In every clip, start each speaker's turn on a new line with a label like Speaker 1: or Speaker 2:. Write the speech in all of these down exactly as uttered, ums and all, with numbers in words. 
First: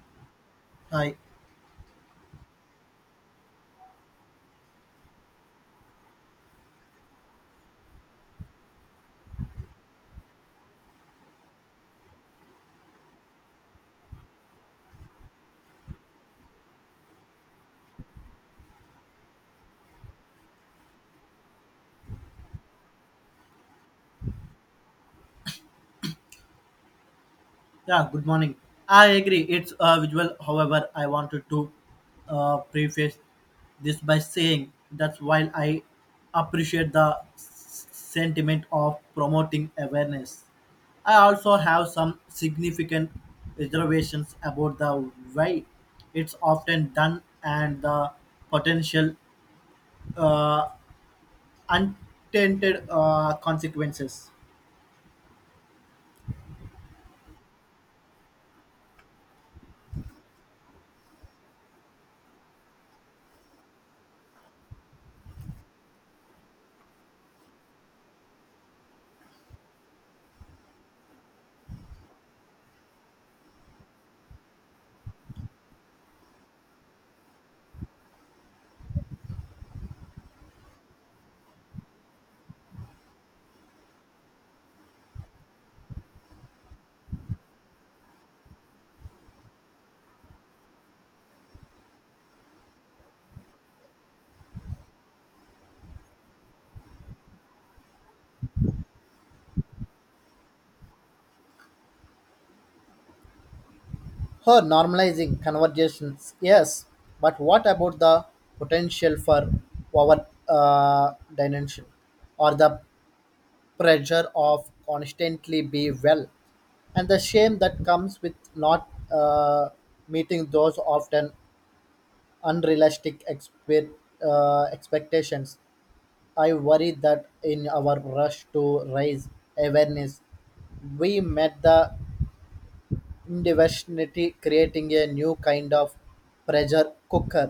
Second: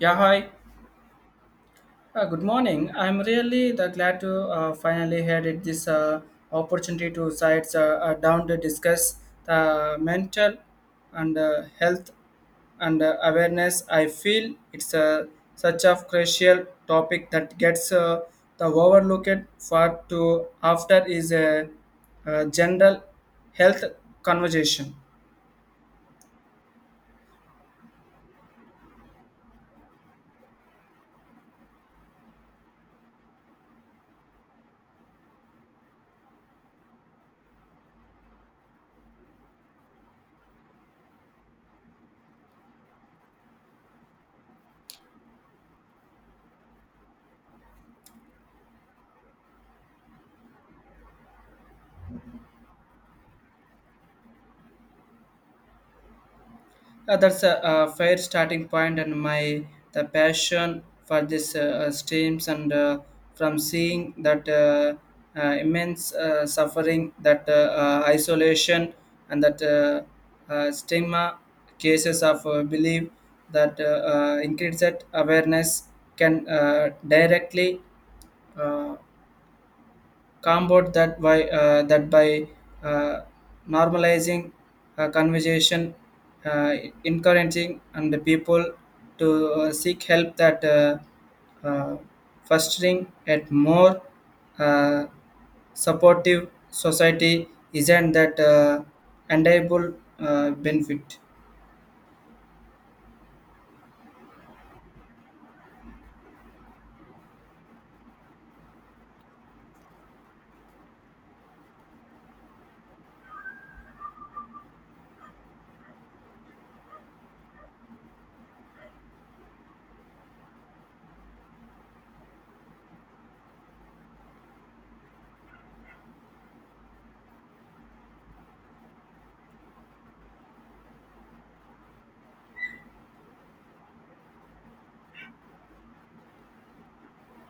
Speaker 1: Yeah, hi.
Speaker 2: Hi.
Speaker 1: Uh, good morning. I'm really the glad to uh, finally had it this uh, opportunity to sit uh, uh, down to discuss the mental and uh, health and uh, awareness. I feel it's uh, such a crucial topic that gets uh, the overlooked for to after is a, a general health conversation.
Speaker 2: Yeah, good morning. I agree. It's uh, visual. However, I wanted to uh, preface this by saying that while I appreciate the s- sentiment of promoting awareness, I also have some significant reservations about the way it's often done and the potential uh, unintended uh, consequences.
Speaker 1: Uh, that's a, uh fair starting point, and my the passion for this uh, uh, streams and uh, from seeing that uh, uh, immense uh, suffering, that uh, uh, isolation, and that uh, uh, stigma cases of uh, belief that uh, uh, increased awareness can uh, directly uh, compound that by uh, that by uh, normalizing uh, conversation, uh, encouraging and the people to uh, seek help that uh, uh, fostering a more uh, supportive society isn't that uh, enviable uh, benefit.
Speaker 2: Her normalizing conversations, yes, but what about the potential for our uh, dimension or the pressure of constantly be well and the shame that comes with not uh, meeting those often unrealistic expe uh, expectations? I worry that in our rush to raise awareness, we met the definitely creating a new kind of pressure cooker.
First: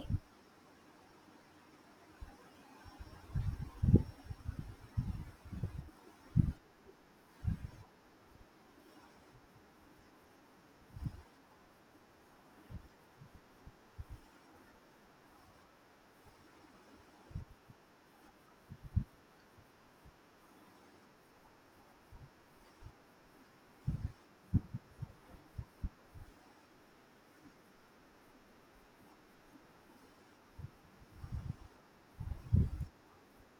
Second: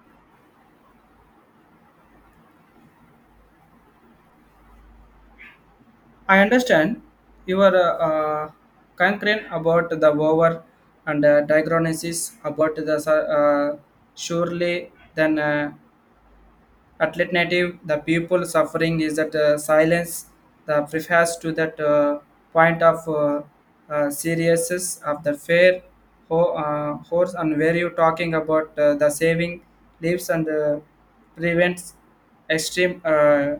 Speaker 1: I understand you are uh, concerned about the over and uh, diagnosis about the su- uh, surely then uh, alternative the people suffering is that uh, silence the prefers to that uh, point of uh, uh, seriousness of the fair ho- uh, horse and where you talking about uh, the saving leaves and uh, prevents extreme uh,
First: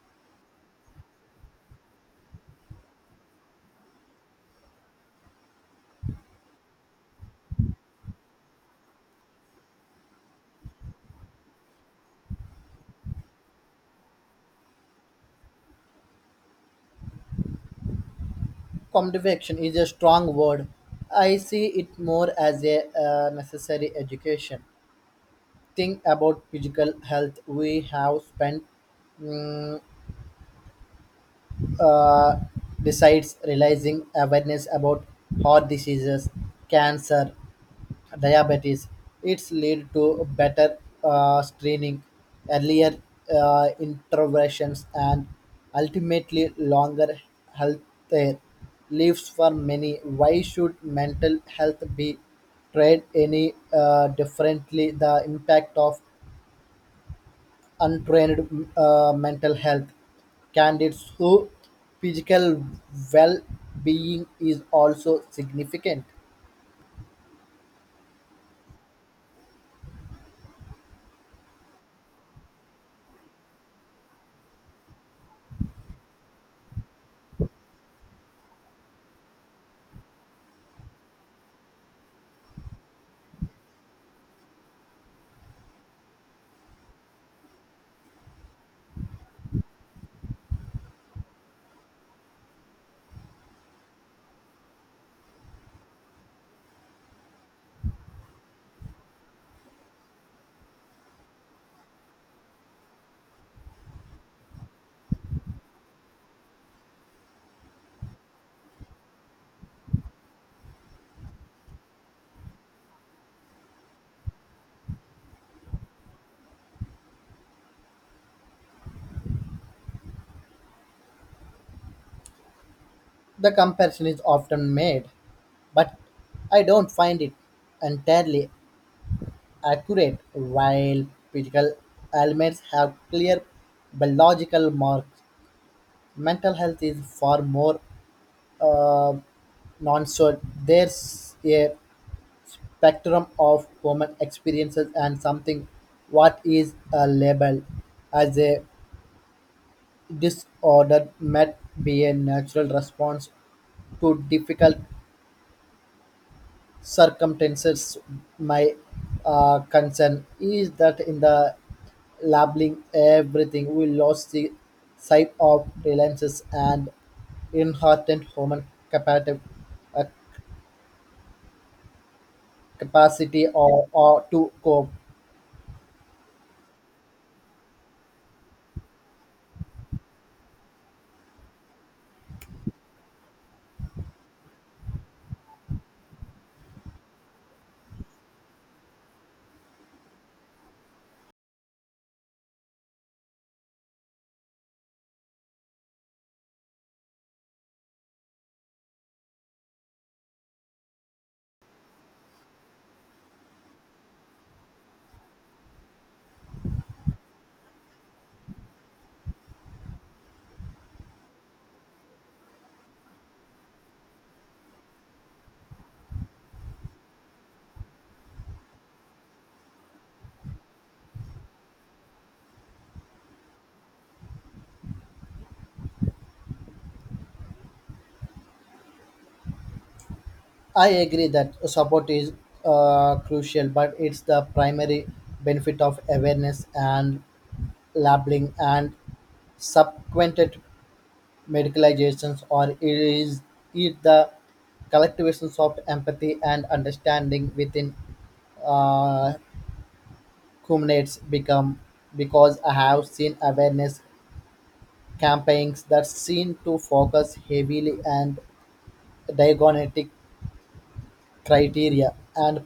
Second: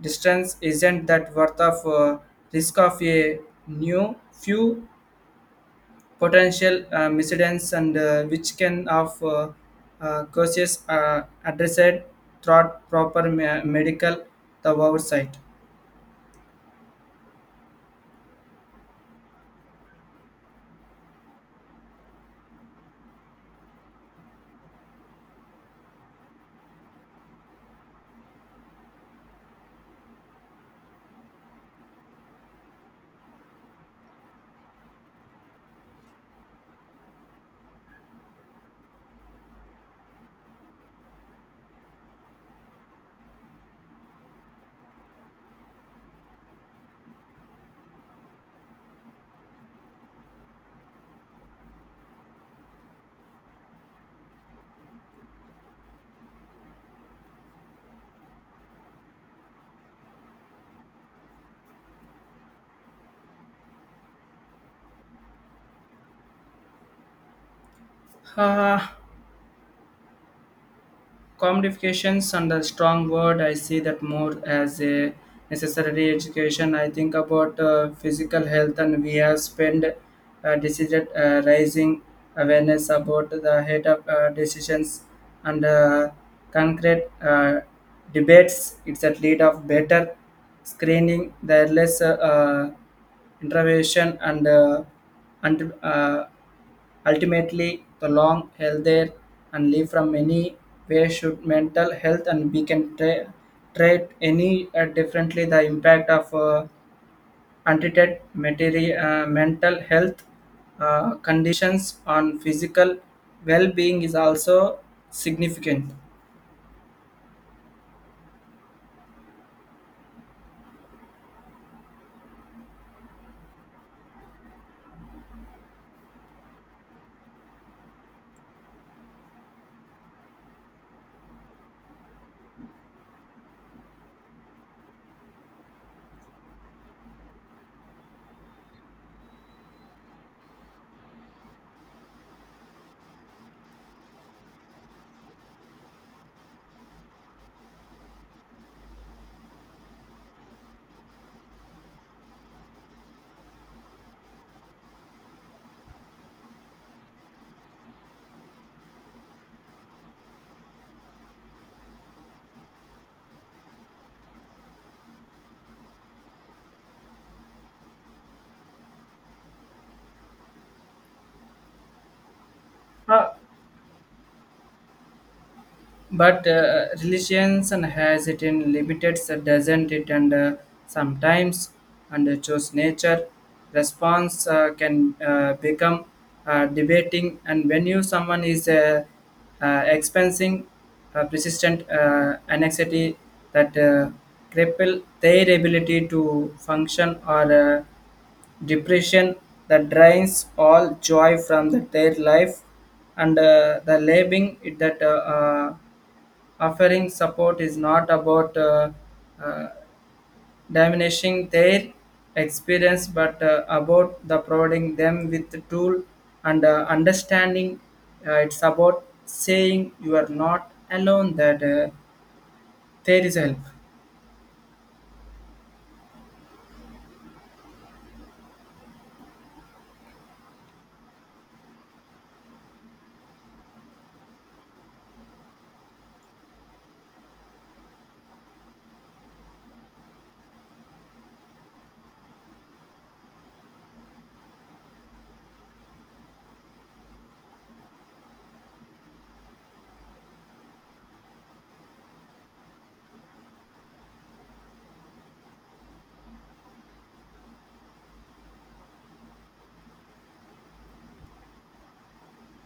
Speaker 1: distance isn't that worth of uh, risk of a new few potential uh, miscedents and uh, which can of uh, uh, causes uh, addressed through proper me- medical the oversight.
Speaker 2: Conviction is a strong word. I see it more as a uh, necessary education. Think about physical health. We have spent mm, uh, besides realizing awareness about heart diseases, cancer, diabetes. It's lead to better uh, screening, earlier uh, interventions, and ultimately longer health care lives for many. Why should mental health be treated any uh, differently? The impact of untrained uh, mental health candidates who physical well-being is also significant.
Speaker 1: Uh, Commodifications and a strong word. I see that more as a necessary education. I think about uh, physical health and we have spent uh, decided uh, raising awareness about the head of uh, decisions and uh, concrete uh, debates. It's a lead of better screening the less uh, uh, intervention and uh, and uh, ultimately, the long held there and live from many ways should mental health and we can tra- treat any uh, differently. The impact of uh, untreated material, uh, mental health uh, conditions on physical well-being is also significant.
Speaker 2: The comparison is often made, but I don't find it entirely accurate. While physical ailments have clear biological marks, mental health is far more uh, non so there's a spectrum of human experiences and something what is uh, labeled as a disorder might be a natural response to difficult circumstances. My uh, concern is that in the labeling everything, we lost the sight of reliances and inherent human capacity, uh,
Speaker 1: Uh,
Speaker 2: capacity or, or to cope.
Speaker 1: but uh, religions and has it in limited so doesn't it and uh, sometimes and uh, choose nature response uh, can uh, become uh, debating and when you someone is uh, uh, experiencing uh, persistent uh, anxiety that uh, cripple their ability to function or uh, depression that drains all joy from the, their life and uh, the labeling it that uh, uh, offering support is not about uh, uh, diminishing their experience, but uh, about the providing them with the tool and uh, understanding. Uh, it's about saying you are not alone. That uh, there is help.
Speaker 2: I agree that support is uh, crucial, but it's the primary benefit of awareness and labeling and subsequent medicalizations, or is it the collectivizations of empathy and understanding within uh, culminates become because I have seen awareness campaigns that seem to focus heavily on diagnostic criteria and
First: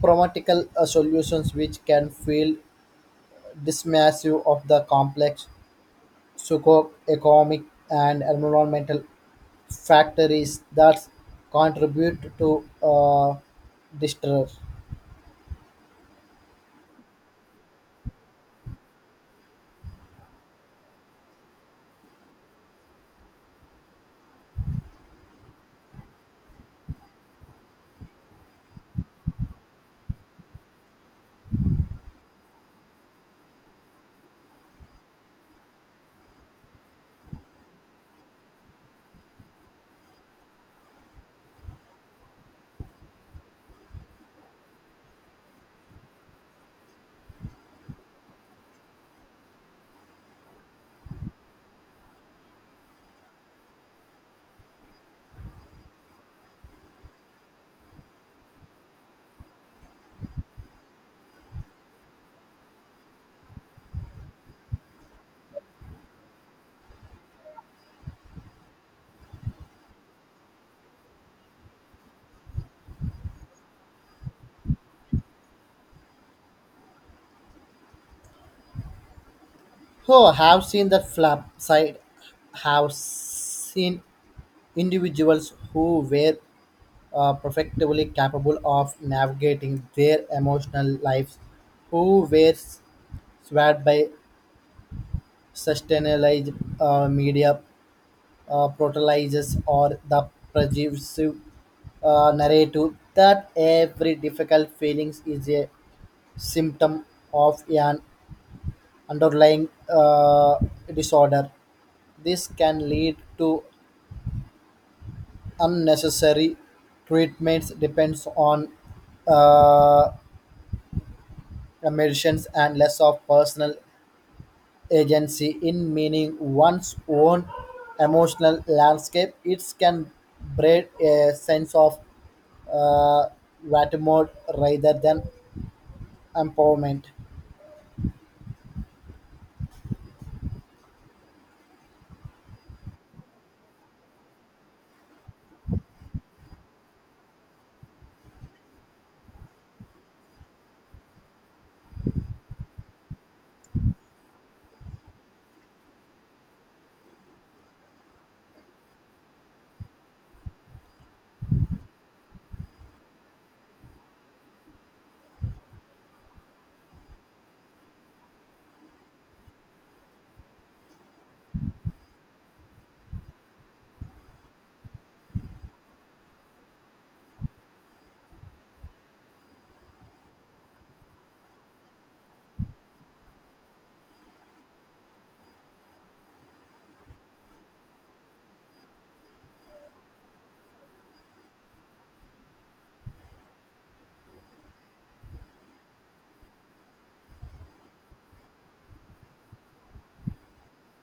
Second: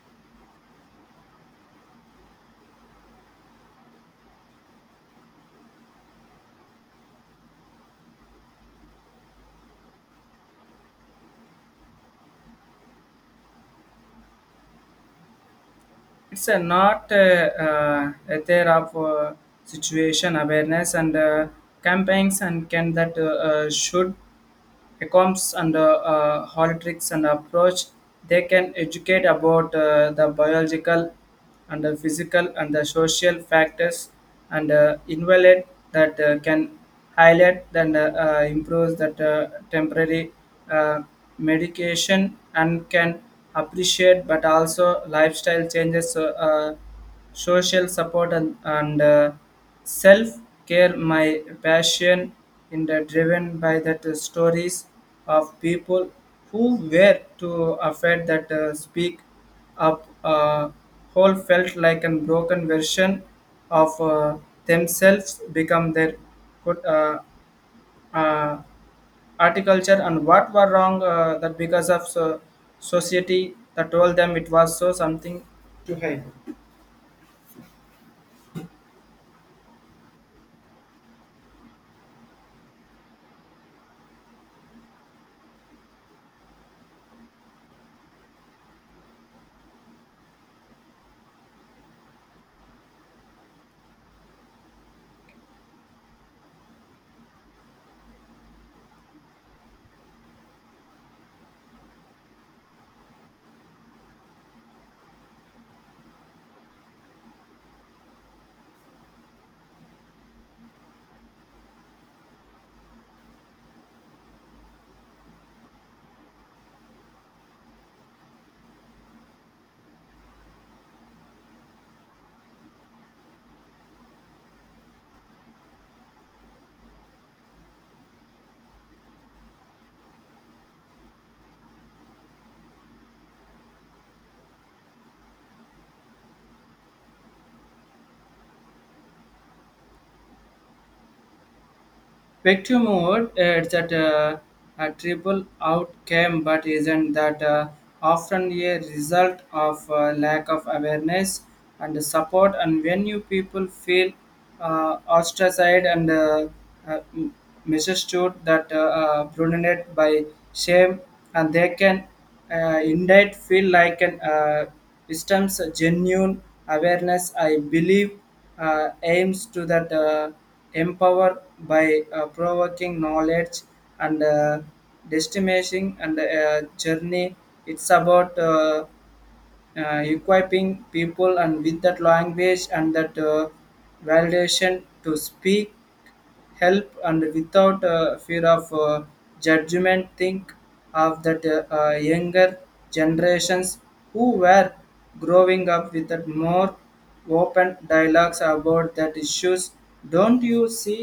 Speaker 2: promatical uh, solutions which can feel dismissive of the complex psychoeconomic and environmental factories that contribute to uh, distress.
Speaker 1: It's a not uh, uh, a there of uh, situation awareness and uh, campaigns and can that uh, uh, should accounts and uh, uh, holitrics and approach. They can educate about uh, the biological and the physical and the social factors and uh, invalid that uh, can highlight and uh, uh, improves that uh, temporary uh, medication and can appreciate but also lifestyle changes uh, uh, social support and, and uh, self care, my passion, in the driven by that uh, stories of people who were to affect that uh, speak up. Uh, whole felt like a broken version of uh, themselves become their good uh, uh, articulture and what were wrong uh, that because of so, society that told them it was so something.
Speaker 2: Oh, have seen the flap side. Have seen individuals who were uh, perfectly capable of navigating their emotional lives, who were swayed by sustainalized uh, media uh, protolizes or the pervasive uh, narrative that every difficult feelings is a symptom of an underlying uh, disorder. This can lead to unnecessary treatments depends on uh, medicines and less of personal agency in meaning one's own emotional landscape. It can breed a sense of uh, mode rather than empowerment.
Speaker 1: Vector mode, it's that uh, a triple outcome, but isn't that uh, often a result of uh, lack of awareness and support? And when you people feel uh, ostracized and uh, uh, m- misunderstood, that uh, uh, dominated by shame, and they can uh, indeed feel like an uh, wisdom's genuine awareness. I believe uh, aims to that uh, empower by uh, provoking knowledge and uh, destination and uh, journey. It's about uh, uh, equipping people and with that language and that uh, validation to speak help and without uh, fear of uh, judgment. Think of that uh, uh, younger generations who were growing up with that more open dialogues about that issues. Don't you see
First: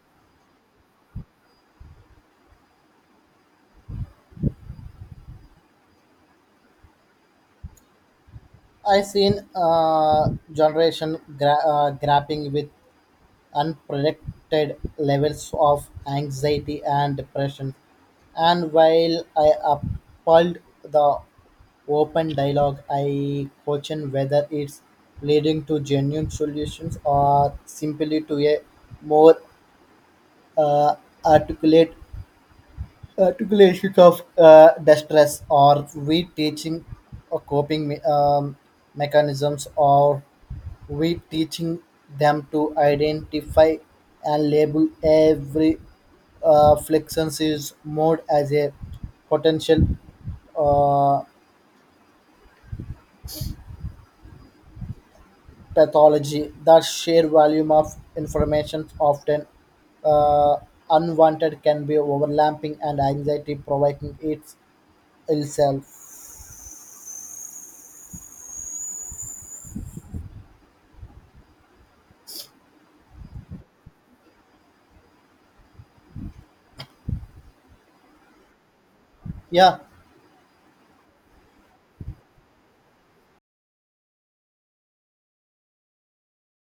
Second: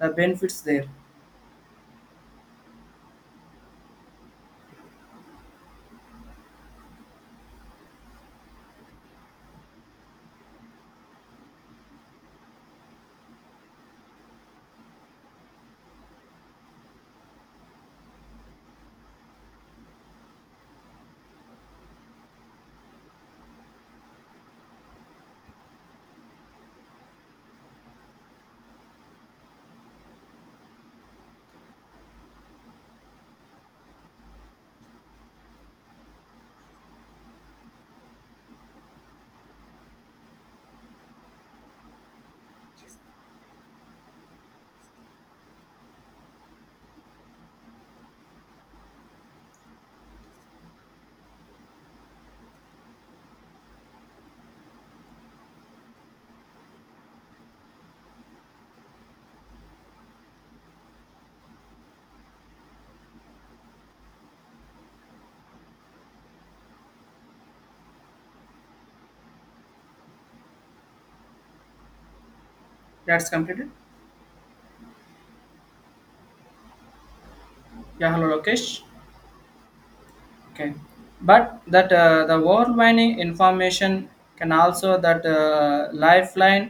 Speaker 1: the benefits there?
Speaker 2: I seen uh, generation gra- uh, grappling with unprotected levels of anxiety and depression. And while I applaud the open dialogue, I question whether it's leading to genuine solutions or simply to a more uh, articulate uh, typical issues of uh, distress or we teaching or coping me- um, mechanisms or we teaching them to identify and label every uh, flexion's mode as a potential uh, pathology that sheer volume of information often uh, unwanted can be overlapping and anxiety provoking its itself
Speaker 1: That's completed. Yeah, hello Lokesh.
Speaker 2: yeah
Speaker 1: Okay. But that uh, the overwhelming information can also that uh, lifeline.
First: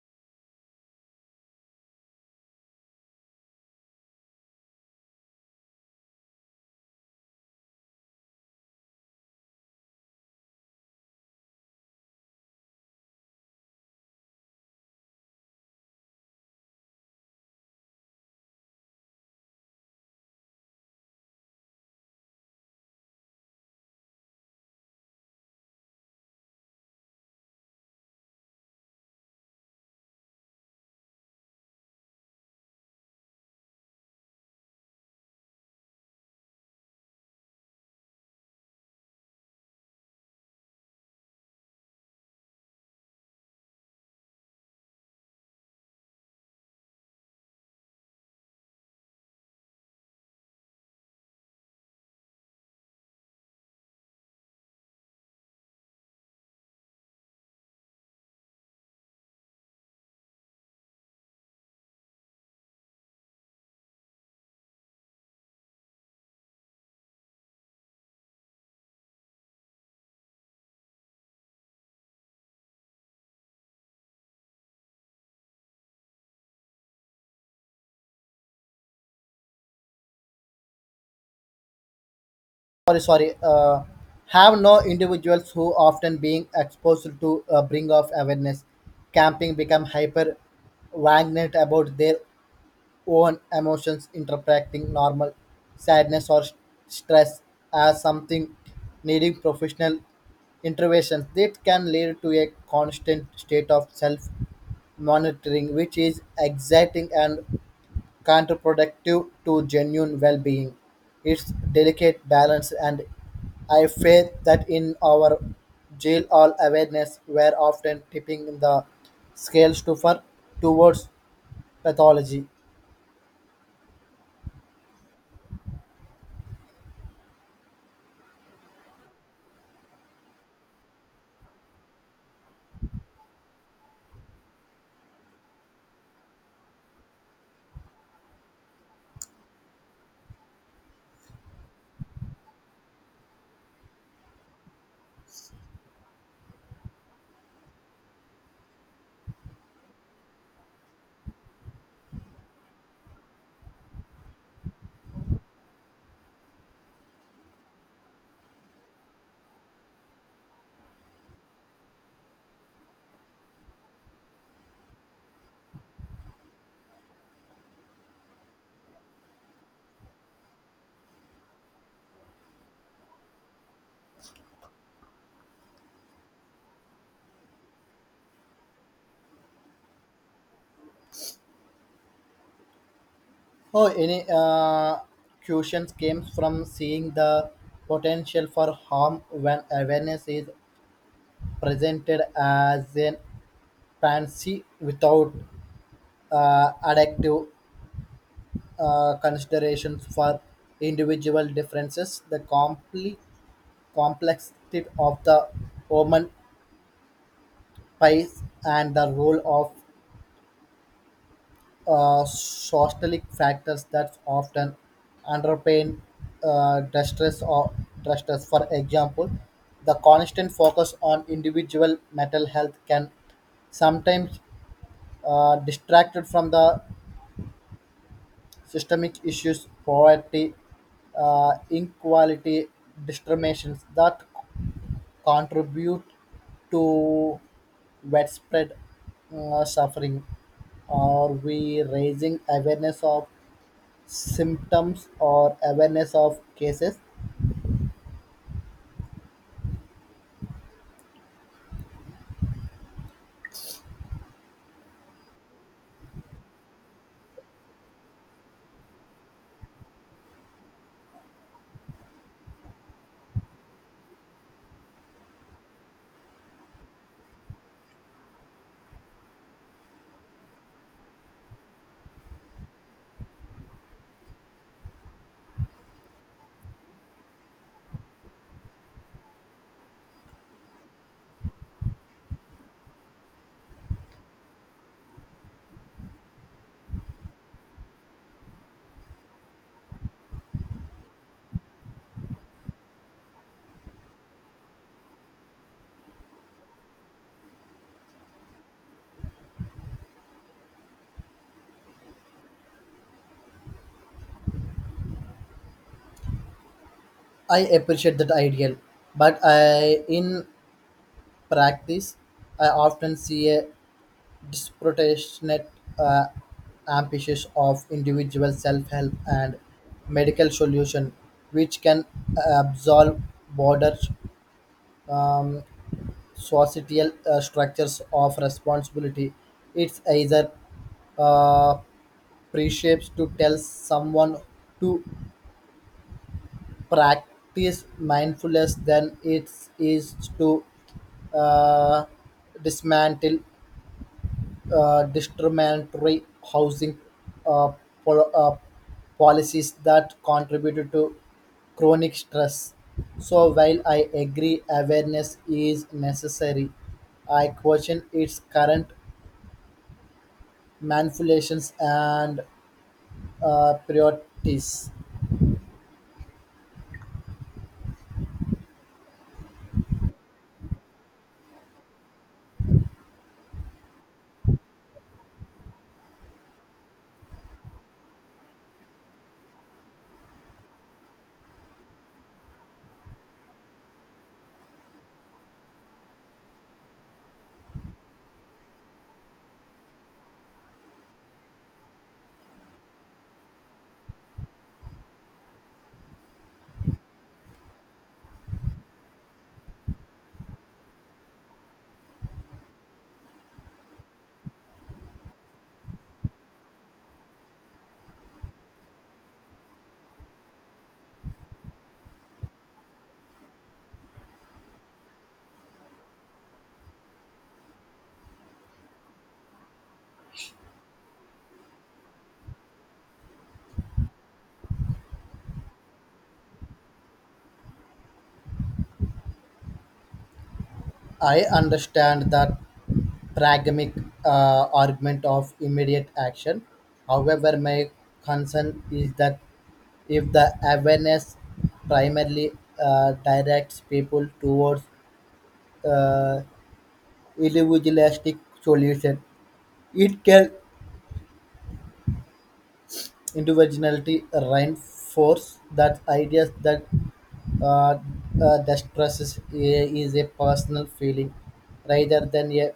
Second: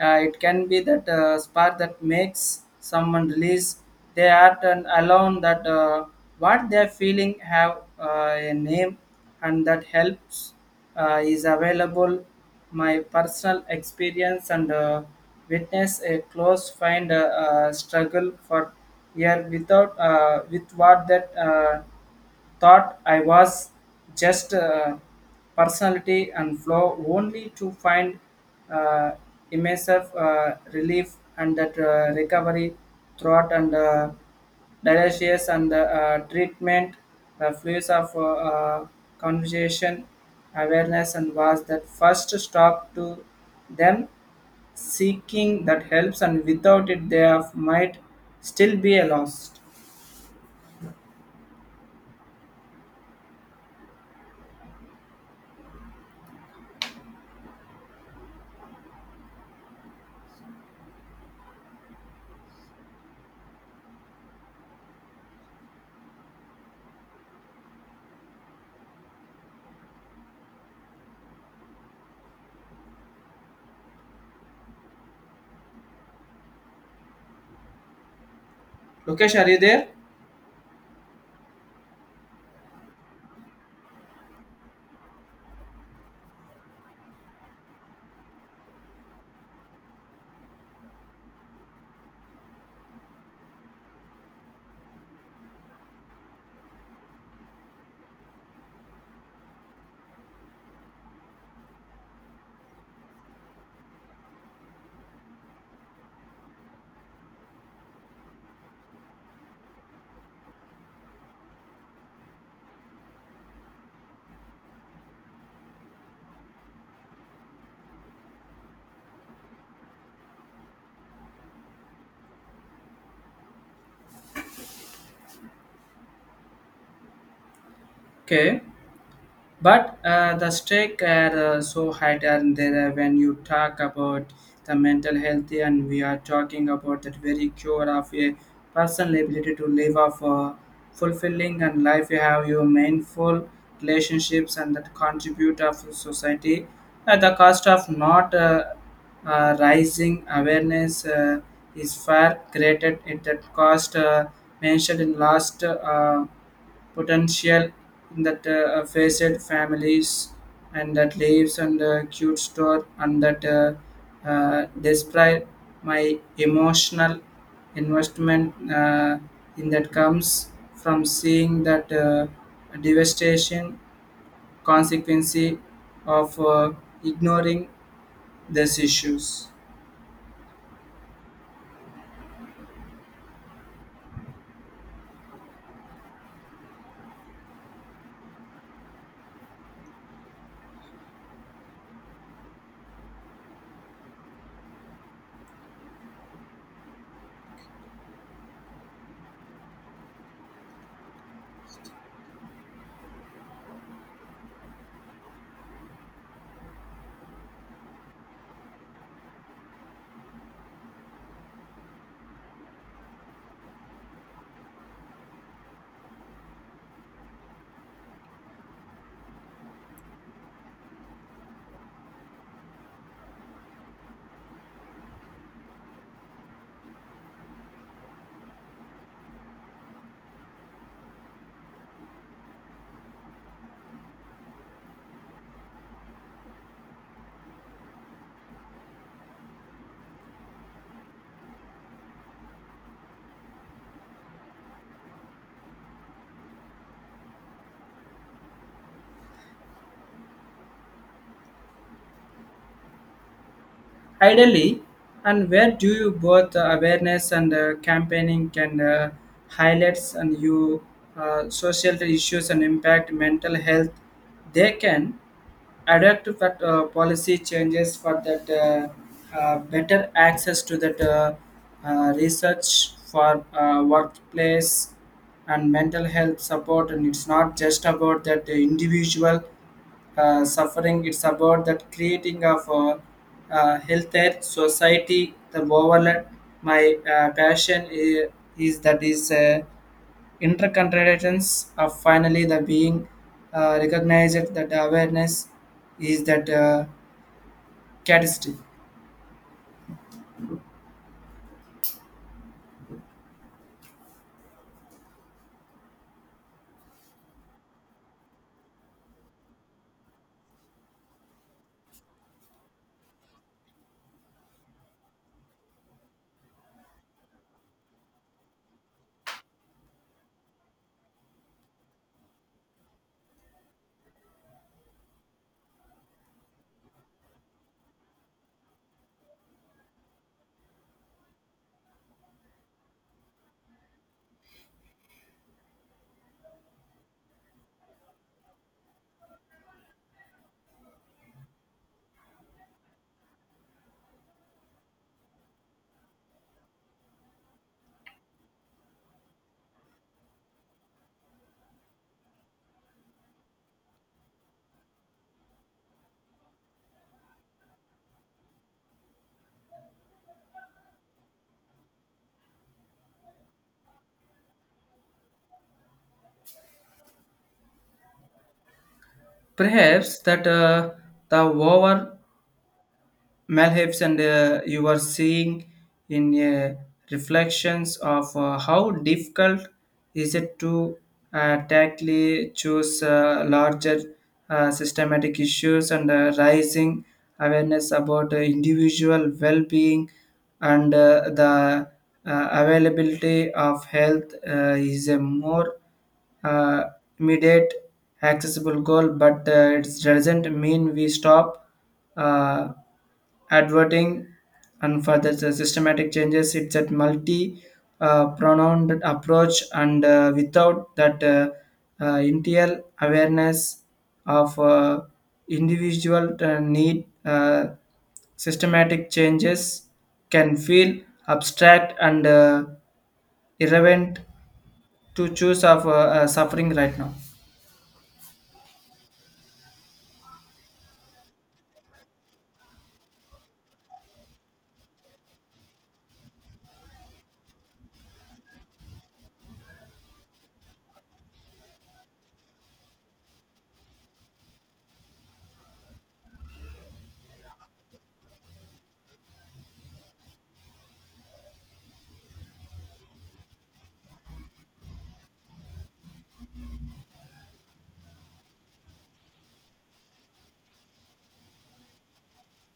Speaker 1: uh, It can be that uh, spark that makes someone release they are and alone. That uh, what they're feeling have uh, a name and that helps uh, is available. My personal experience and uh, witness a close find uh, uh, struggle for year without uh, with what that uh, thought I was just a personality and flow only to find uh, immersive uh, relief and that uh, recovery throughout and uh, delicious and uh, treatment. The fluids of uh, uh, conversation awareness and was that first stop to them seeking that helps and without it they have, might still be a lost. Lokesh, are you there?
Speaker 2: sorry sorry uh, Have no individuals who often being exposed to uh, bring of awareness camping become hyper vigilant about their own emotions interpreting normal sadness or st- stress as something needing professional intervention that can lead to a constant state of self monitoring which is exciting and counterproductive to genuine well being. It's delicate balance, and I fear that in our jail all awareness were often tipping the scales to far towards pathology.
Speaker 1: Okay. But uh, the stake are uh, so high down there uh, when you talk about the mental health, and we are talking about that very cure of a personal ability to live off a fulfilling and life. You have your meaningful relationships and that contribute of society at the cost of not uh, uh, rising awareness uh, is far greater at that cost uh, mentioned in last. Uh, potential that uh, faced families and that lives and uh, cute store and that uh, uh, describe my emotional investment uh, in that comes from seeing that uh, devastation consequence of uh, ignoring these issues.
Speaker 2: Oh, any uh, questions came from seeing the potential for harm when awareness is presented as an fancy without uh, adaptive uh, consideration for individual differences, the compli- complexity of the Roman pies and the role of uh, socialic factors that often underpin uh, distress or distress. For example, the constant focus on individual mental health can sometimes uh, distracted from the systemic issues, poverty, uh, inequality, discriminations that contribute to widespread uh, suffering? Are we raising awareness of symptoms or awareness of cases?
Speaker 1: Ideally, and where do you both uh, awareness and uh, campaigning can uh, highlights and you uh, social issues and impact mental health. They can adapt to that uh, policy changes for that uh, uh, better access to that uh, uh, research for uh, workplace and mental health support and it's not just about that the individual uh, suffering. It's about that creating of a, uh, healthier society the overall. My uh, passion is, is that is uh, intercontinentals are finally the being uh, recognized that the awareness is that uh, catalyst.
Speaker 2: I appreciate that ideal, but I in practice I often see a disproportionate uh, emphasis of individual self-help and medical solution, which can uh, absolve broader um, societal uh, structures of responsibility. It's either uh, precepts to tell someone to practice mindfulness than it is to uh, dismantle uh, discriminatory housing uh, pol- uh, policies that contributed to chronic stress. So while I agree awareness is necessary, I question its current manipulations and uh, priorities.
Speaker 1: Perhaps that uh, the over Malhips and uh, you are seeing in uh, reflections of uh, how difficult is it to uh, tactily choose uh, larger uh, systematic issues and uh, rising awareness about uh, individual well-being and uh, the uh, availability of health uh, is a more uh, immediate accessible goal. But uh, it doesn't mean we stop uh, adverting and for the the systematic changes. It's a multi uh, pronged approach and uh, without that uh, uh, intel awareness of uh, individual uh, need uh, systematic changes can feel abstract and uh, irrelevant to choose of uh, uh, suffering right now.
Speaker 2: I understand that pragmatic uh, argument of immediate action. However, my concern is that if the awareness primarily uh, directs people towards uh, individualistic solution, it can individuality reinforce that ideas that uh, uh, distress is, is a personal feeling rather than a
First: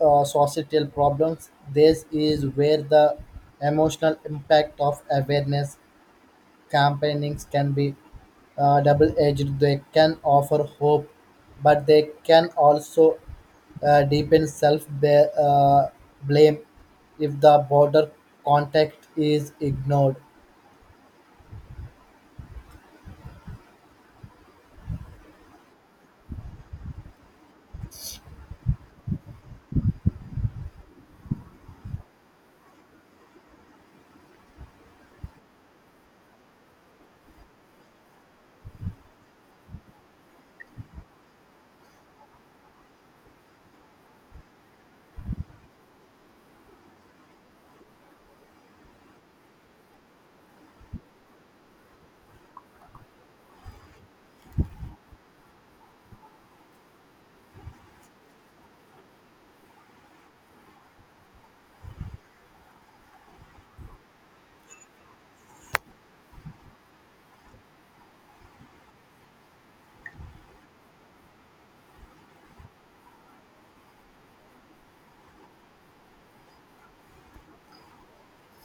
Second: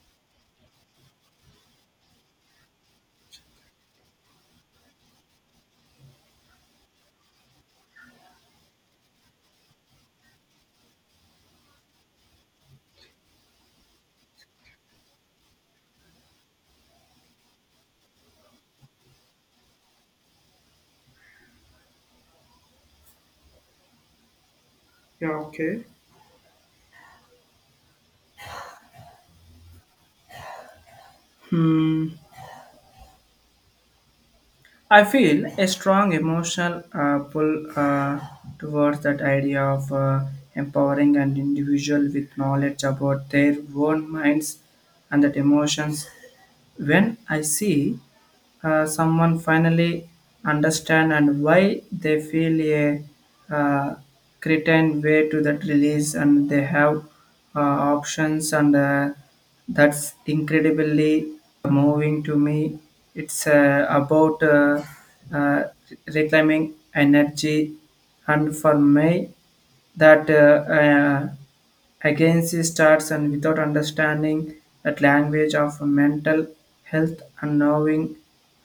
Speaker 2: uh, societal problems. This is where the emotional impact of awareness campaignings can be uh, double edged. They can offer hope, but they can also uh, deepen self ba- uh, blame if the border context is ignored.
Speaker 1: Yeah, okay. Hmm. I feel a strong emotional uh, pull uh, towards that idea of uh, empowering an individual with knowledge about their own minds and that emotions. When I see uh, someone finally understand and why they feel a uh, cretin way to that release and they have uh, options and uh, that's incredibly moving to me. It's uh, about uh, uh, reclaiming energy and for me that uh, uh, agency starts and without understanding that language of mental health and knowing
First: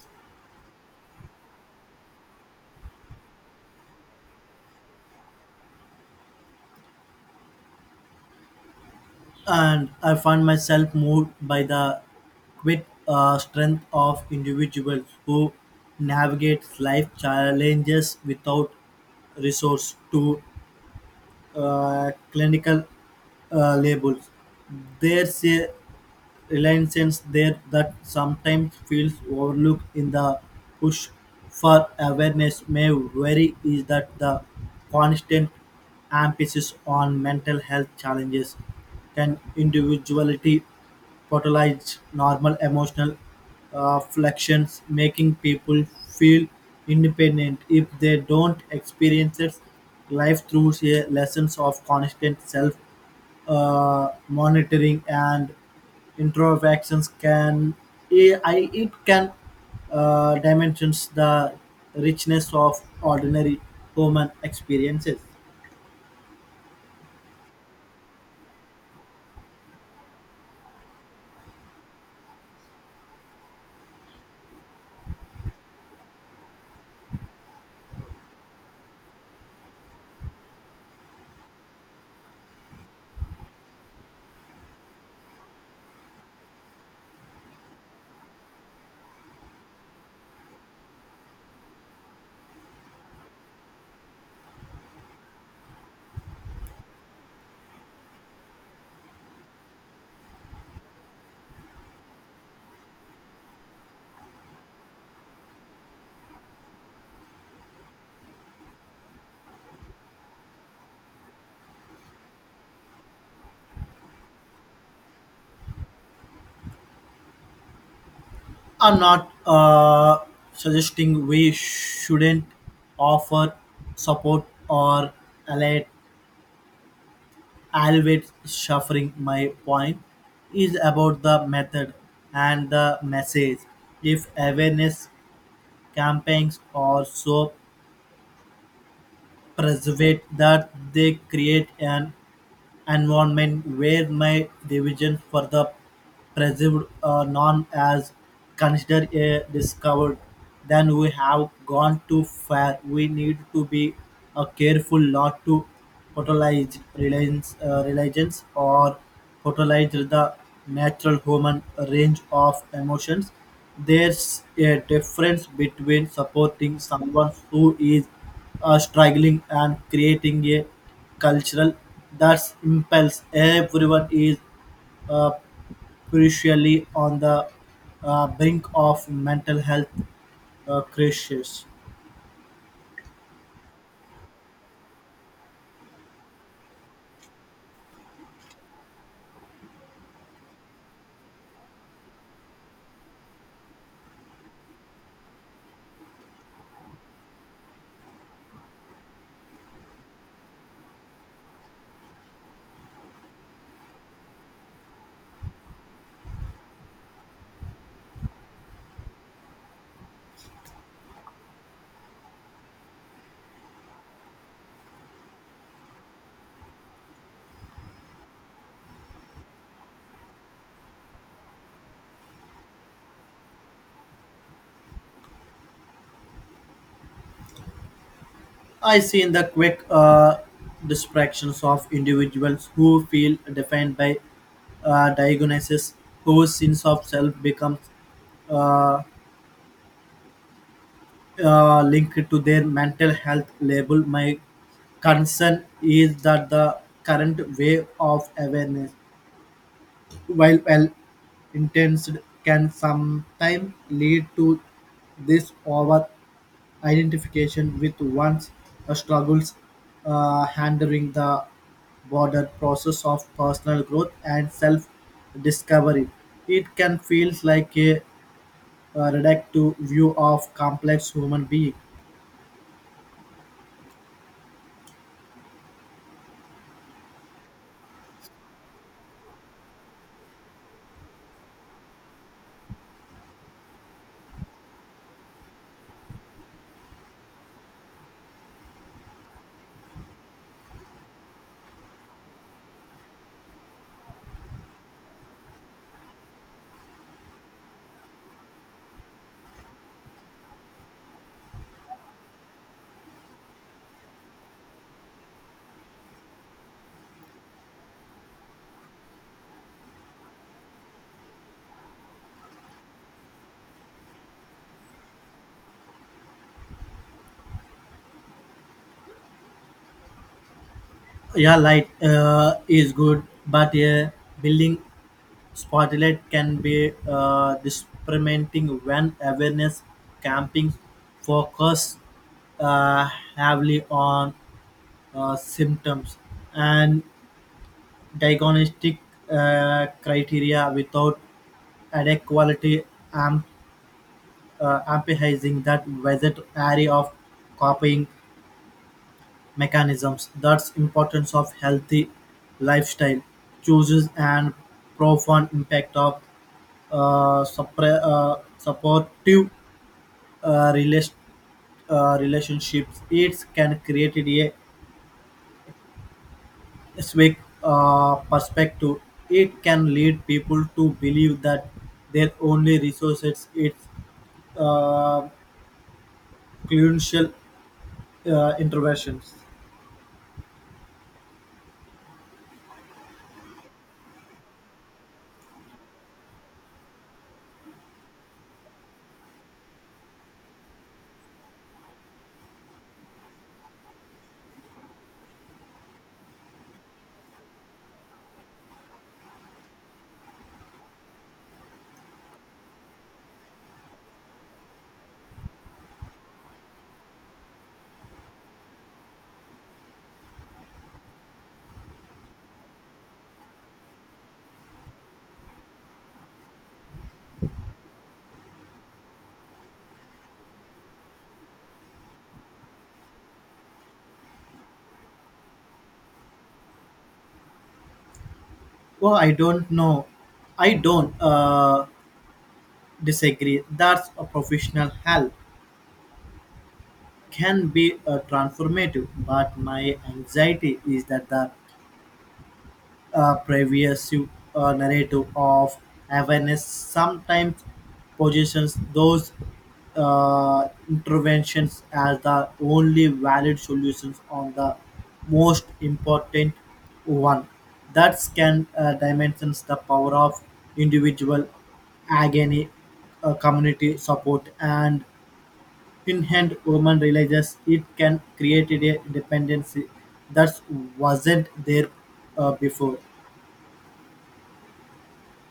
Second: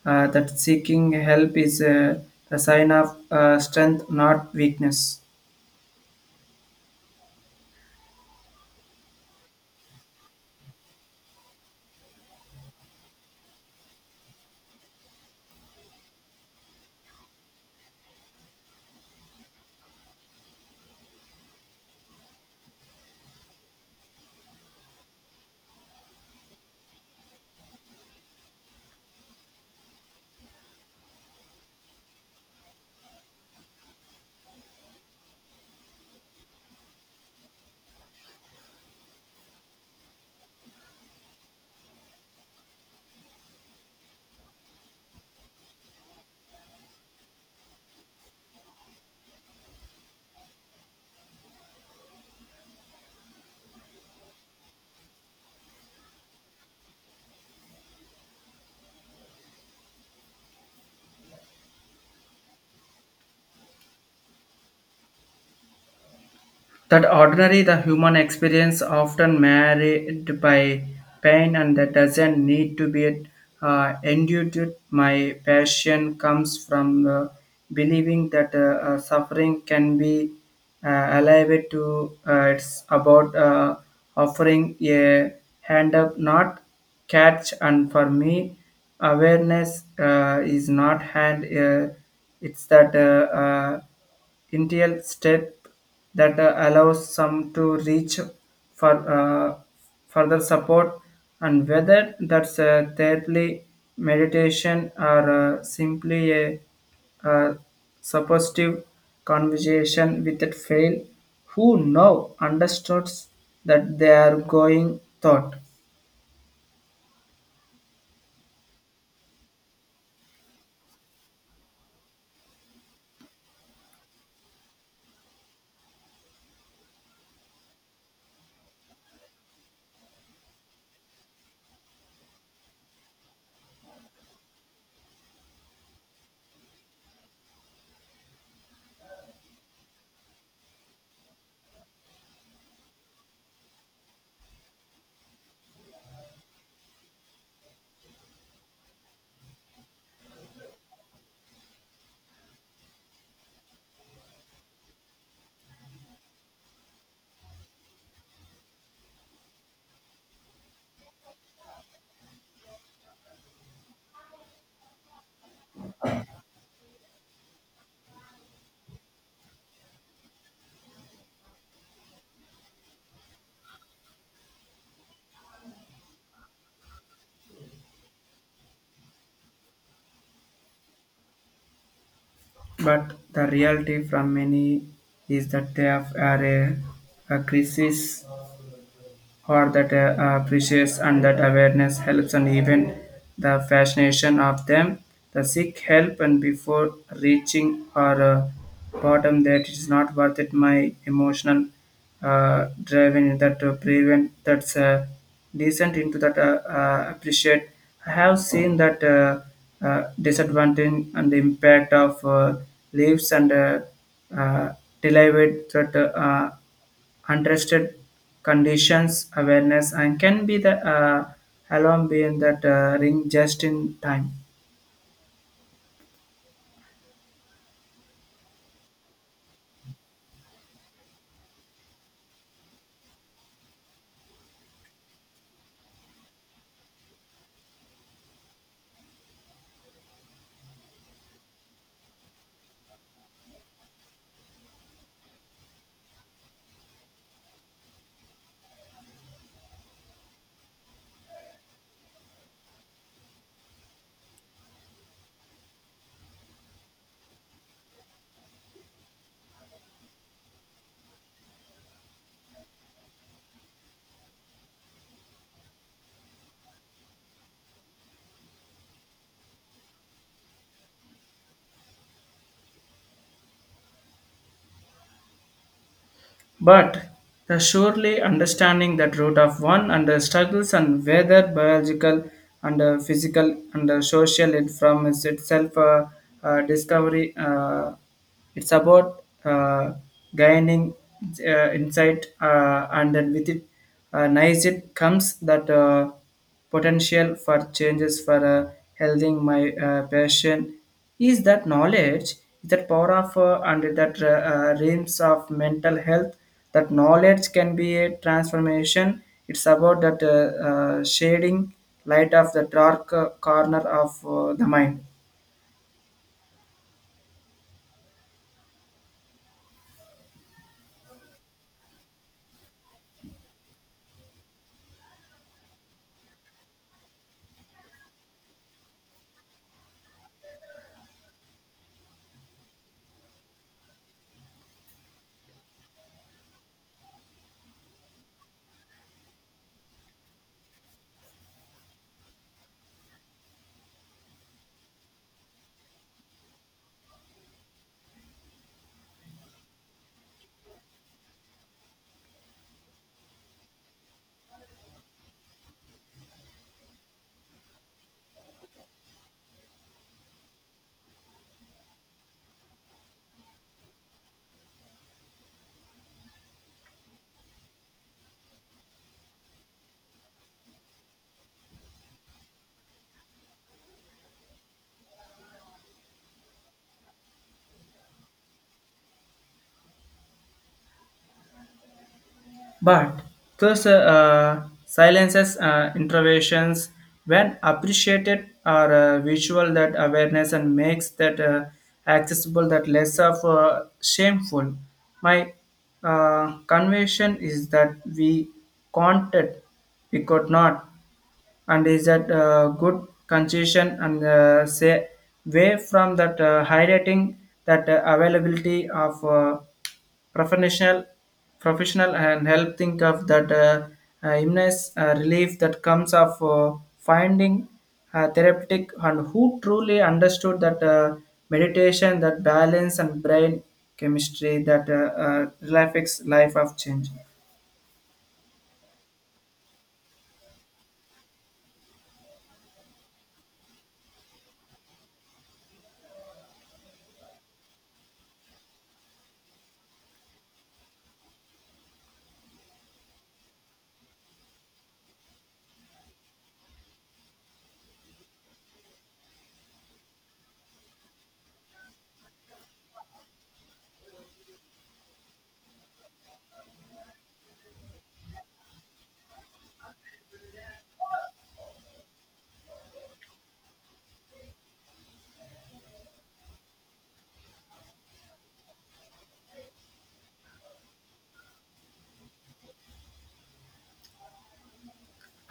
Speaker 1: uh, that seeking help is uh, a sign of uh, strength, not weakness.
Speaker 2: And I find myself moved by the great uh, strength of individuals who navigate life challenges without resource to uh, clinical uh, labels. There's a reliance there that sometimes feels overlooked in the push for awareness may vary is that the constant emphasis on mental health challenges can individuality catalyzes normal emotional uh, fluctuations, making people feel independent if they don't experience it. Life through a lessons of constant self uh, monitoring and introspections can I, I- it can uh, dimensions the richness of ordinary human experiences.
Speaker 1: That ordinary the human experience often married by pain and that doesn't need to be uh, endured. My passion comes from uh, believing that uh, uh, suffering can be uh, alive to uh, it's about uh, offering a hand up, not catch. And for me, awareness uh, is not hand. Uh, it's that. Uh, uh, initial step that uh, allows some to reach for uh, further support and whether that's uh, thirdly meditation or uh, simply a, uh suppositive conversation with a fail who now understands that they are going thought.
Speaker 2: I'm not uh, suggesting we shouldn't offer support or alleviate, alleviate suffering. My point is about the method and the message. If awareness campaigns also preservate that they create an environment where my division for the perceived uh, none as considered a discovered, then we have gone too far. We need to be uh, careful not to totalize reliance, uh, religions or totalize the natural human range of emotions. There's a difference between supporting someone who is uh, struggling and creating a cultural that's impels everyone is uh, crucially on the uh, brink of mental health uh, crisis.
Speaker 1: But the reality from many is that they have, are a, a crisis or that uh, uh, appreciates and that awareness helps and even the fascination of them the seek help and before reaching our uh, bottom that is not worth it. My emotional uh, driving that uh, prevent that's uh, decent into that uh, uh, appreciate. I have seen that uh, uh, disadvantage and the impact of uh, leaves and uh, uh, delivered that uh, untested conditions awareness and can be the uh, alarm being that uh, ring just in time.
Speaker 2: I see in the quick uh, distractions of individuals who feel defined by uh, diagnosis, whose sense of self becomes uh, uh, linked to their mental health label. My concern is that the current wave of awareness, while well intense, can sometimes lead to this over. Identification with one's uh, struggles, uh, handling the broader process of personal growth and self-discovery. It can feel like a, uh reductive view of complex human being.
Speaker 1: But the surely understanding that root of one and the struggles and whether biological and uh, physical and uh, social it from is itself uh, uh, discovery. Uh, it's about uh, gaining uh, insight uh, and then with it uh, nice it comes that. Uh, potential for changes for uh, helping. My uh, passion is that knowledge that power of uh, and that uh, uh, realms of mental health. That knowledge can be a transformation. It's about that uh, uh, shading light of the dark uh, corner of uh, the mind.
Speaker 2: Yeah, light uh, is good, but a building spotlight can be uh, disappointing when awareness camping focus uh, heavily on uh, symptoms and diagnostic uh, criteria without adequately amp- uh, emphasizing that vast array of copying mechanisms. That's importance of healthy lifestyle choices and profound impact of uh, suppre- uh, supportive uh, rela- uh, relationships. It can create a swag uh, perspective. It can lead people to believe that their only resources is uh, crucial uh, interventions.
Speaker 1: But those uh, uh, silences, uh, interventions, when appreciated, are uh, visual that awareness and makes that uh, accessible, that less of uh, shameful. My uh, conviction is that we counted, we could not, and is that uh, good concession and uh, say way from that uh, highlighting that uh, availability of. Uh, professional professional and help think of that uh, uh, illness uh, relief that comes of uh, finding uh, therapeutic and who truly understood that uh, meditation that balance and brain chemistry that uh, uh, relaxes life of change.
Speaker 2: Well, I don't know. I don't uh, disagree. That's a professional help can be uh, transformative, but my anxiety is that the uh, previous uh, narrative of awareness sometimes positions those uh, interventions as the only valid solutions on the most important one. That can uh, dimensions the power of individual agony, uh, community support, and in hand woman realizes it can create a dependency that wasn't there uh, before.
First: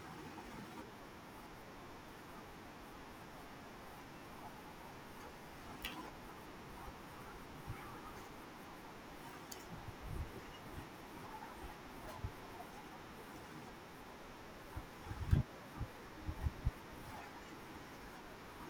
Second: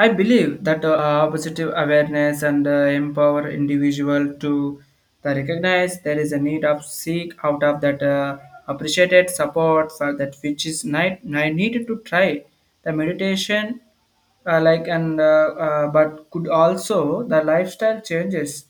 Speaker 1: I believe that uh, positive awareness and uh, empower individual to the recognize there is a need of seek out of that uh, appreciated support for that which is night I needed to try the meditation uh, like and uh, uh, but could also the lifestyle changes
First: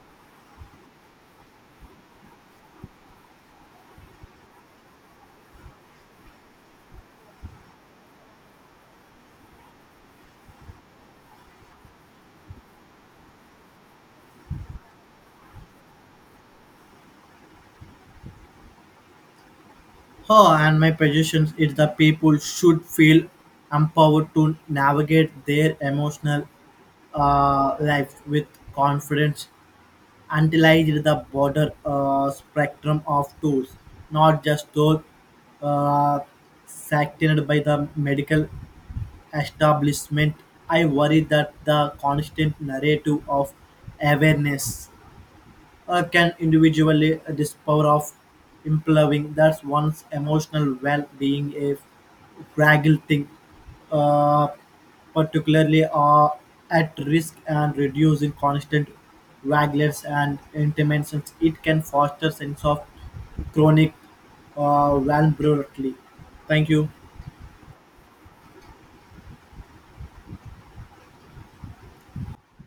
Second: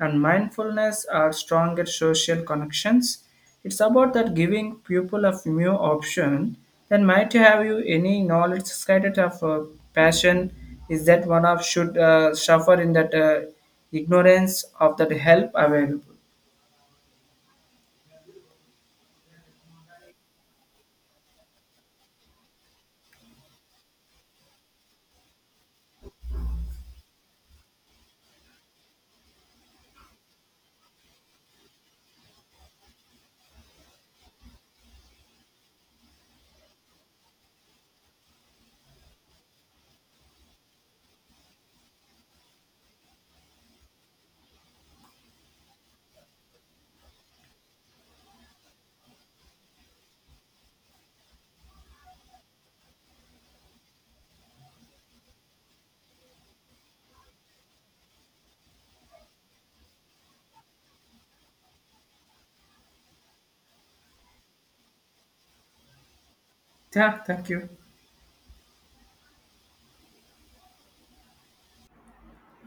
Speaker 1: and mindfulness are stronger social connections. It's about that giving people a new option that might have you any knowledge scattered of uh, passion is that one of should uh, suffer in that uh, ignorance of that help available.
Speaker 2: Her and my position is the people should feel empowered to navigate their emotional uh, life with confidence until I read the broader uh, spectrum of tools, not just those uh, sanctioned by the medical establishment. I worry that the constant narrative of awareness uh, can individually uh, this power of improving that's one's emotional well-being a fragile thing uh, particularly uh, at risk and reducing constant wagglers and interventions it can foster sense of chronic uh, vulnerability. Thank you.
Speaker 1: Yeah, thank you.